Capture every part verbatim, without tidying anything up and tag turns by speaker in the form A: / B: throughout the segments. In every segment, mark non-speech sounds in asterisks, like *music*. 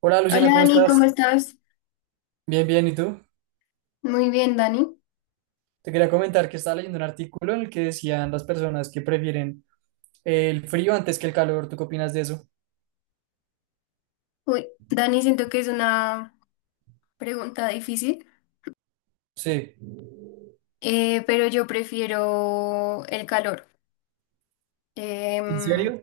A: Hola
B: Hola
A: Luciana, ¿cómo
B: Dani, ¿cómo
A: estás?
B: estás?
A: Bien, bien, ¿y tú?
B: Muy bien, Dani.
A: Te quería comentar que estaba leyendo un artículo en el que decían las personas que prefieren el frío antes que el calor. ¿Tú qué opinas de eso?
B: Uy, Dani, siento que es una pregunta difícil,
A: Sí.
B: eh, pero yo prefiero el calor.
A: ¿En
B: Em,
A: serio?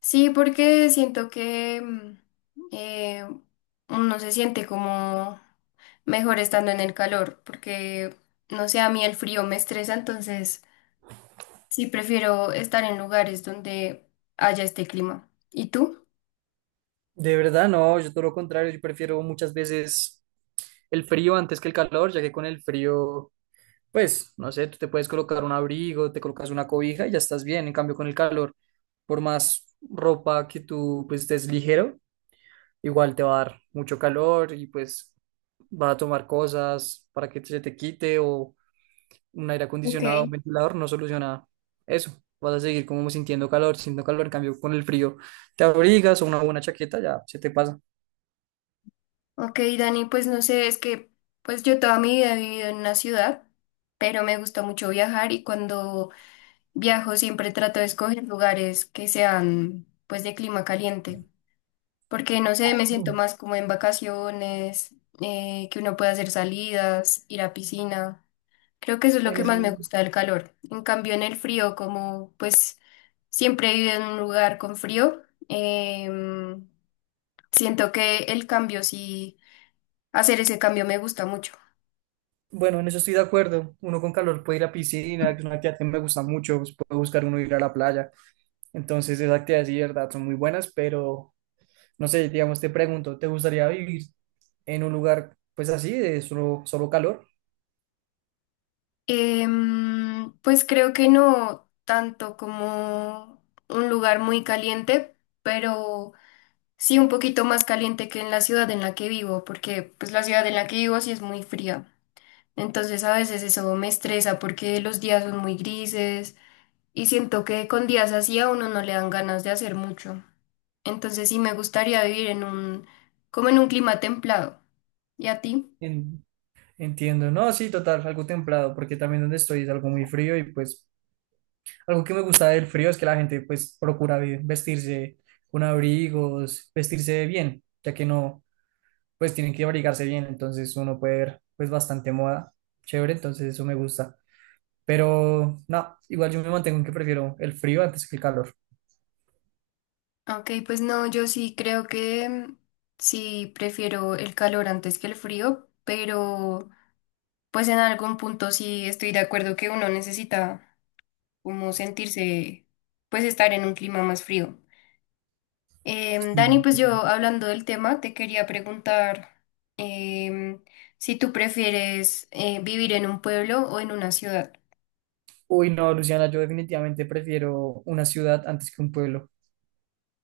B: sí, porque siento que mm, eh, uno se siente como mejor estando en el calor, porque no sé, a mí el frío me estresa, entonces sí prefiero estar en lugares donde haya este clima. ¿Y tú?
A: De verdad, no, yo todo lo contrario, yo prefiero muchas veces el frío antes que el calor, ya que con el frío, pues, no sé, tú te puedes colocar un abrigo, te colocas una cobija y ya estás bien. En cambio, con el calor, por más ropa que tú, pues, estés ligero, igual te va a dar mucho calor y pues va a tomar cosas para que se te quite o un aire
B: Ok.
A: acondicionado, un ventilador, no soluciona eso. Vas a seguir como sintiendo calor, sintiendo calor, en cambio con el frío te abrigas o una buena chaqueta, ya se te pasa.
B: Ok, Dani, pues no sé, es que pues yo toda mi vida he vivido en una ciudad, pero me gusta mucho viajar y cuando viajo siempre trato de escoger lugares que sean pues de clima caliente, porque no sé, me siento más como en vacaciones, eh, que uno pueda hacer salidas, ir a piscina. Creo que eso es lo que más me gusta del calor. En cambio, en el frío, como pues siempre he vivido en un lugar con frío, em, siento que el cambio sí, hacer ese cambio me gusta mucho.
A: Bueno, en eso estoy de acuerdo. Uno con calor puede ir a piscina, que es una actividad que me gusta mucho, pues, puede buscar uno ir a la playa. Entonces esas actividades sí, de verdad, son muy buenas, pero no sé, digamos, te pregunto, ¿te gustaría vivir en un lugar pues así, de solo, solo calor?
B: Em, pues creo que no tanto como un lugar muy caliente, pero sí un poquito más caliente que en la ciudad en la que vivo, porque pues la ciudad en la que vivo sí es muy fría. Entonces a veces eso me estresa porque los días son muy grises y siento que con días así a uno no le dan ganas de hacer mucho. Entonces sí me gustaría vivir en un, como en un clima templado. ¿Y a ti?
A: En- Entiendo, no, sí, total, algo templado, porque también donde estoy es algo muy frío y pues algo que me gusta del frío es que la gente pues procura vi- vestirse con abrigos, vestirse bien, ya que no, pues tienen que abrigarse bien, entonces uno puede ver pues bastante moda, chévere, entonces eso me gusta, pero no, igual yo me mantengo en que prefiero el frío antes que el calor.
B: Ok, pues no, yo sí creo que mm, sí prefiero el calor antes que el frío, pero pues en algún punto sí estoy de acuerdo que uno necesita como sentirse, pues estar en un clima más frío. Em,
A: Sí,
B: Dani, pues
A: entiendo.
B: yo hablando del tema, te quería preguntar em, si tú prefieres eh, vivir en un pueblo o en una ciudad.
A: Uy, no, Luciana, yo definitivamente prefiero una ciudad antes que un pueblo.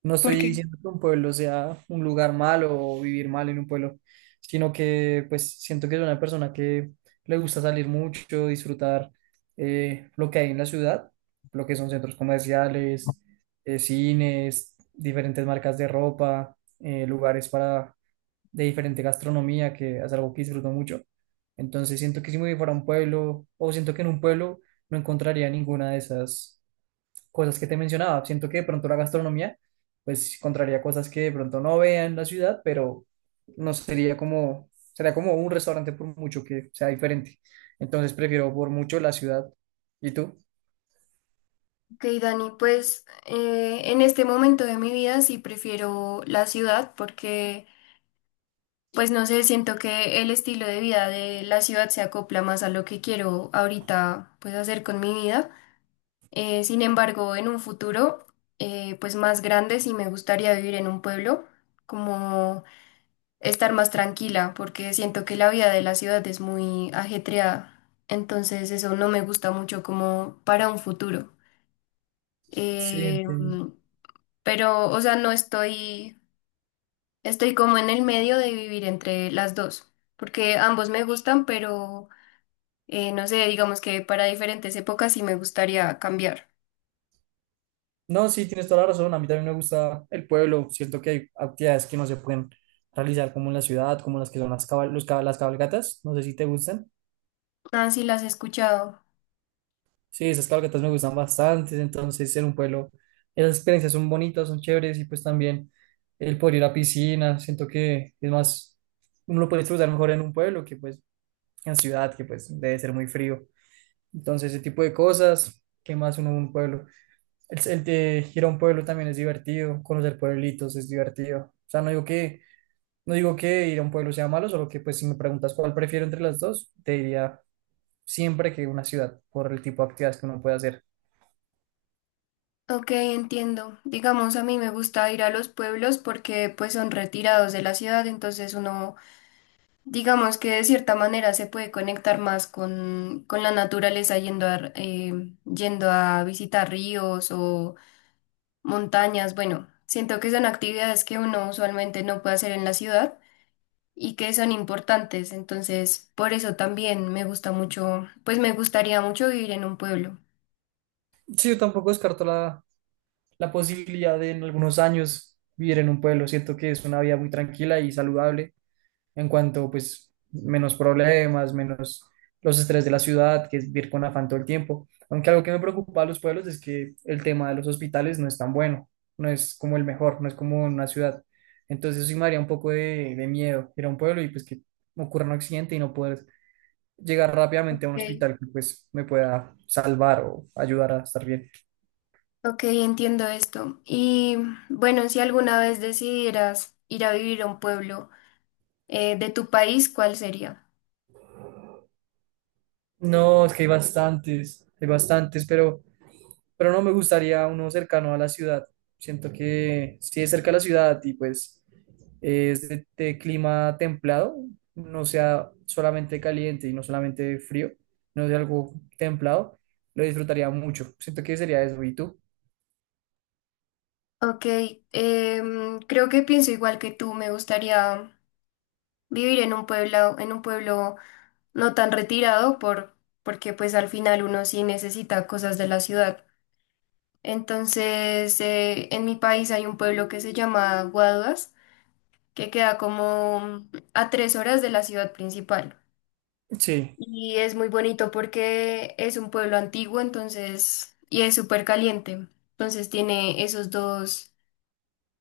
A: No estoy
B: Porque,
A: diciendo que un pueblo sea un lugar malo o vivir mal en un pueblo, sino que pues siento que es una persona que le gusta salir mucho, disfrutar eh, lo que hay en la ciudad, lo que son centros comerciales, eh, cines, diferentes marcas de ropa, eh, lugares para de diferente gastronomía, que es algo que disfruto mucho. Entonces siento que si me voy para un pueblo, o siento que en un pueblo no encontraría ninguna de esas cosas que te mencionaba. Siento que de pronto la gastronomía, pues encontraría cosas que de pronto no vea en la ciudad, pero no sería como, sería como un restaurante por mucho que sea diferente. Entonces prefiero por mucho la ciudad. ¿Y tú?
B: ok, Dani, pues eh, en este momento de mi vida sí prefiero la ciudad porque... Pues no sé, siento que el estilo de vida de la ciudad se acopla más a lo que quiero ahorita pues hacer con mi vida. Eh, sin embargo, en un futuro eh, pues más grande sí me gustaría vivir en un pueblo, como estar más tranquila, porque siento que la vida de la ciudad es muy ajetreada. Entonces eso no me gusta mucho como para un futuro.
A: Sí,
B: Eh,
A: entiendo.
B: pero, o sea, no estoy estoy como en el medio de vivir entre las dos, porque ambos me gustan, pero eh, no sé, digamos que para diferentes épocas sí me gustaría cambiar.
A: No, sí, tienes toda la razón. A mí también me gusta el pueblo. Siento que hay actividades que no se pueden realizar como en la ciudad, como las que son las, cabal- los cab- las cabalgatas. No sé si te gustan.
B: Ah, sí, las he escuchado.
A: Sí, esas cabalgatas me gustan bastante, entonces en un pueblo esas experiencias son bonitas, son chéveres y pues también el poder ir a piscina, siento que es más, uno lo puede disfrutar mejor en un pueblo que pues en ciudad, que pues debe ser muy frío. Entonces ese tipo de cosas, ¿qué más uno en un pueblo? El, el de ir a un pueblo también es divertido, conocer pueblitos es divertido. O sea, no digo que, no digo que ir a un pueblo sea malo, solo que pues si me preguntas cuál prefiero entre las dos, te diría siempre que una ciudad por el tipo de actividades que uno puede hacer.
B: Ok, entiendo. Digamos, a mí me gusta ir a los pueblos porque pues son retirados de la ciudad, entonces uno, digamos que de cierta manera se puede conectar más con, con la naturaleza yendo a, eh, yendo a visitar ríos o montañas. Bueno, siento que son actividades que uno usualmente no puede hacer en la ciudad y que son importantes. Entonces, por eso también me gusta mucho, pues me gustaría mucho vivir en un pueblo.
A: Sí, yo tampoco descarto la, la posibilidad de en algunos años vivir en un pueblo. Siento que es una vida muy tranquila y saludable en cuanto, pues, menos problemas, menos los estrés de la ciudad, que es vivir con afán todo el tiempo. Aunque algo que me preocupa a los pueblos es que el tema de los hospitales no es tan bueno, no es como el mejor, no es como en una ciudad. Entonces, sí me haría un poco de, de miedo ir a un pueblo y, pues, que ocurra un accidente y no poder llegar rápidamente a un
B: Ok.
A: hospital que, pues, me pueda salvar o ayudar a estar bien.
B: Ok, entiendo esto. Y bueno, si alguna vez decidieras ir a vivir a un pueblo eh, de tu país, ¿cuál sería?
A: No, es que hay bastantes, hay bastantes, pero, pero no me gustaría uno cercano a la ciudad. Siento que si es cerca a la ciudad y pues es de, de clima templado, no sea solamente caliente y no solamente frío, no sea algo templado, lo disfrutaría mucho. Siento que sería eso. ¿Y tú?
B: Ok, em, creo que pienso igual que tú. Me gustaría vivir en un pueblo, en un pueblo no tan retirado por, porque pues al final uno sí necesita cosas de la ciudad. Entonces, eh, en mi país hay un pueblo que se llama Guaduas, que queda como a tres horas de la ciudad principal.
A: Sí.
B: Y es muy bonito porque es un pueblo antiguo, entonces, y es súper caliente. Entonces tiene esos dos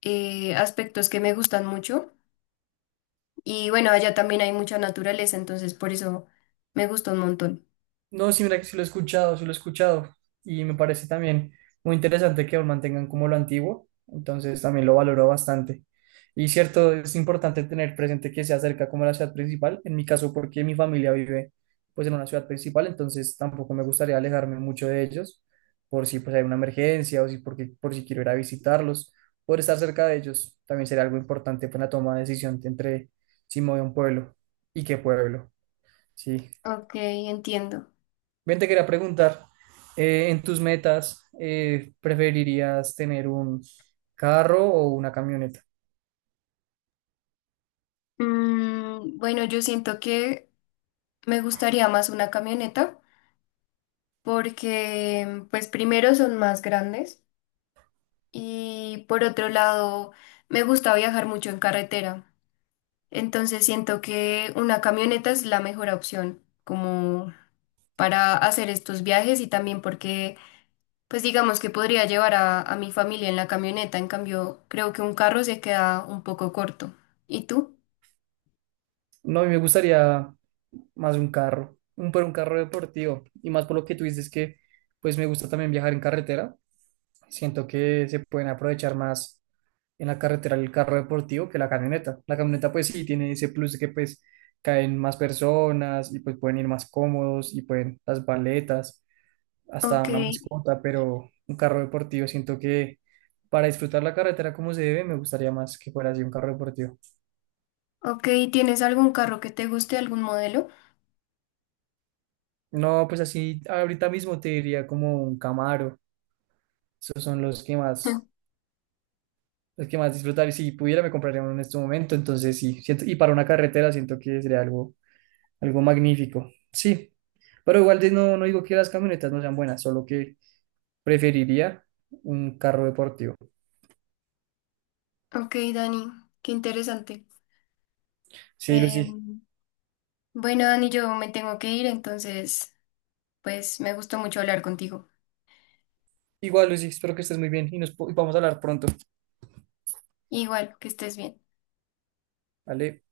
B: eh, aspectos que me gustan mucho. Y bueno, allá también hay mucha naturaleza, entonces por eso me gusta un montón.
A: No, sí, mira que sí lo he escuchado, sí lo he escuchado. Y me parece también muy interesante que aún mantengan como lo antiguo. Entonces también lo valoro bastante. Y cierto, es importante tener presente que se acerca como a la ciudad principal. En mi caso, porque mi familia vive pues en una ciudad principal, entonces tampoco me gustaría alejarme mucho de ellos por si pues hay una emergencia o si porque, por si quiero ir a visitarlos. Por estar cerca de ellos también sería algo importante para la toma de decisión entre si me voy a un pueblo y qué pueblo. Sí.
B: Ok, entiendo.
A: Bien, te quería preguntar, eh, en tus metas, eh, ¿preferirías tener un carro o una camioneta?
B: Mm, bueno, yo siento que me gustaría más una camioneta porque pues primero son más grandes y por otro lado me gusta viajar mucho en carretera, entonces siento que una camioneta es la mejor opción como para hacer estos viajes y también porque pues digamos que podría llevar a, a mi familia en la camioneta, en cambio creo que un carro se queda un poco corto. ¿Y tú?
A: No, a mí me gustaría más un carro, un, pero un carro deportivo. Y más por lo que tú dices que, pues me gusta también viajar en carretera. Siento que se pueden aprovechar más en la carretera el carro deportivo que la camioneta. La camioneta, pues sí, tiene ese plus de que, pues, caen más personas y pues pueden ir más cómodos y pueden las baletas hasta
B: Ok,
A: una mascota, pero un carro deportivo. Siento que para disfrutar la carretera como se debe, me gustaría más que fuera así un carro deportivo.
B: ok, ¿tienes algún carro que te guste, algún modelo?
A: No, pues así ahorita mismo te diría como un Camaro. Esos son los que más,
B: *laughs*
A: los que más disfrutar. Y si pudiera, me compraría uno en este momento. Entonces sí, siento, y para una carretera siento que sería algo, algo magnífico. Sí, pero igual de- no, no digo que las camionetas no sean buenas, solo que preferiría un carro deportivo.
B: Ok, Dani, qué interesante.
A: Sí, Lucy.
B: Em, Bueno, Dani, yo me tengo que ir, entonces, pues me gustó mucho hablar contigo.
A: Igual, Lucy, espero que estés muy bien y nos po- y vamos a hablar pronto.
B: Igual, que estés bien.
A: ¿Vale?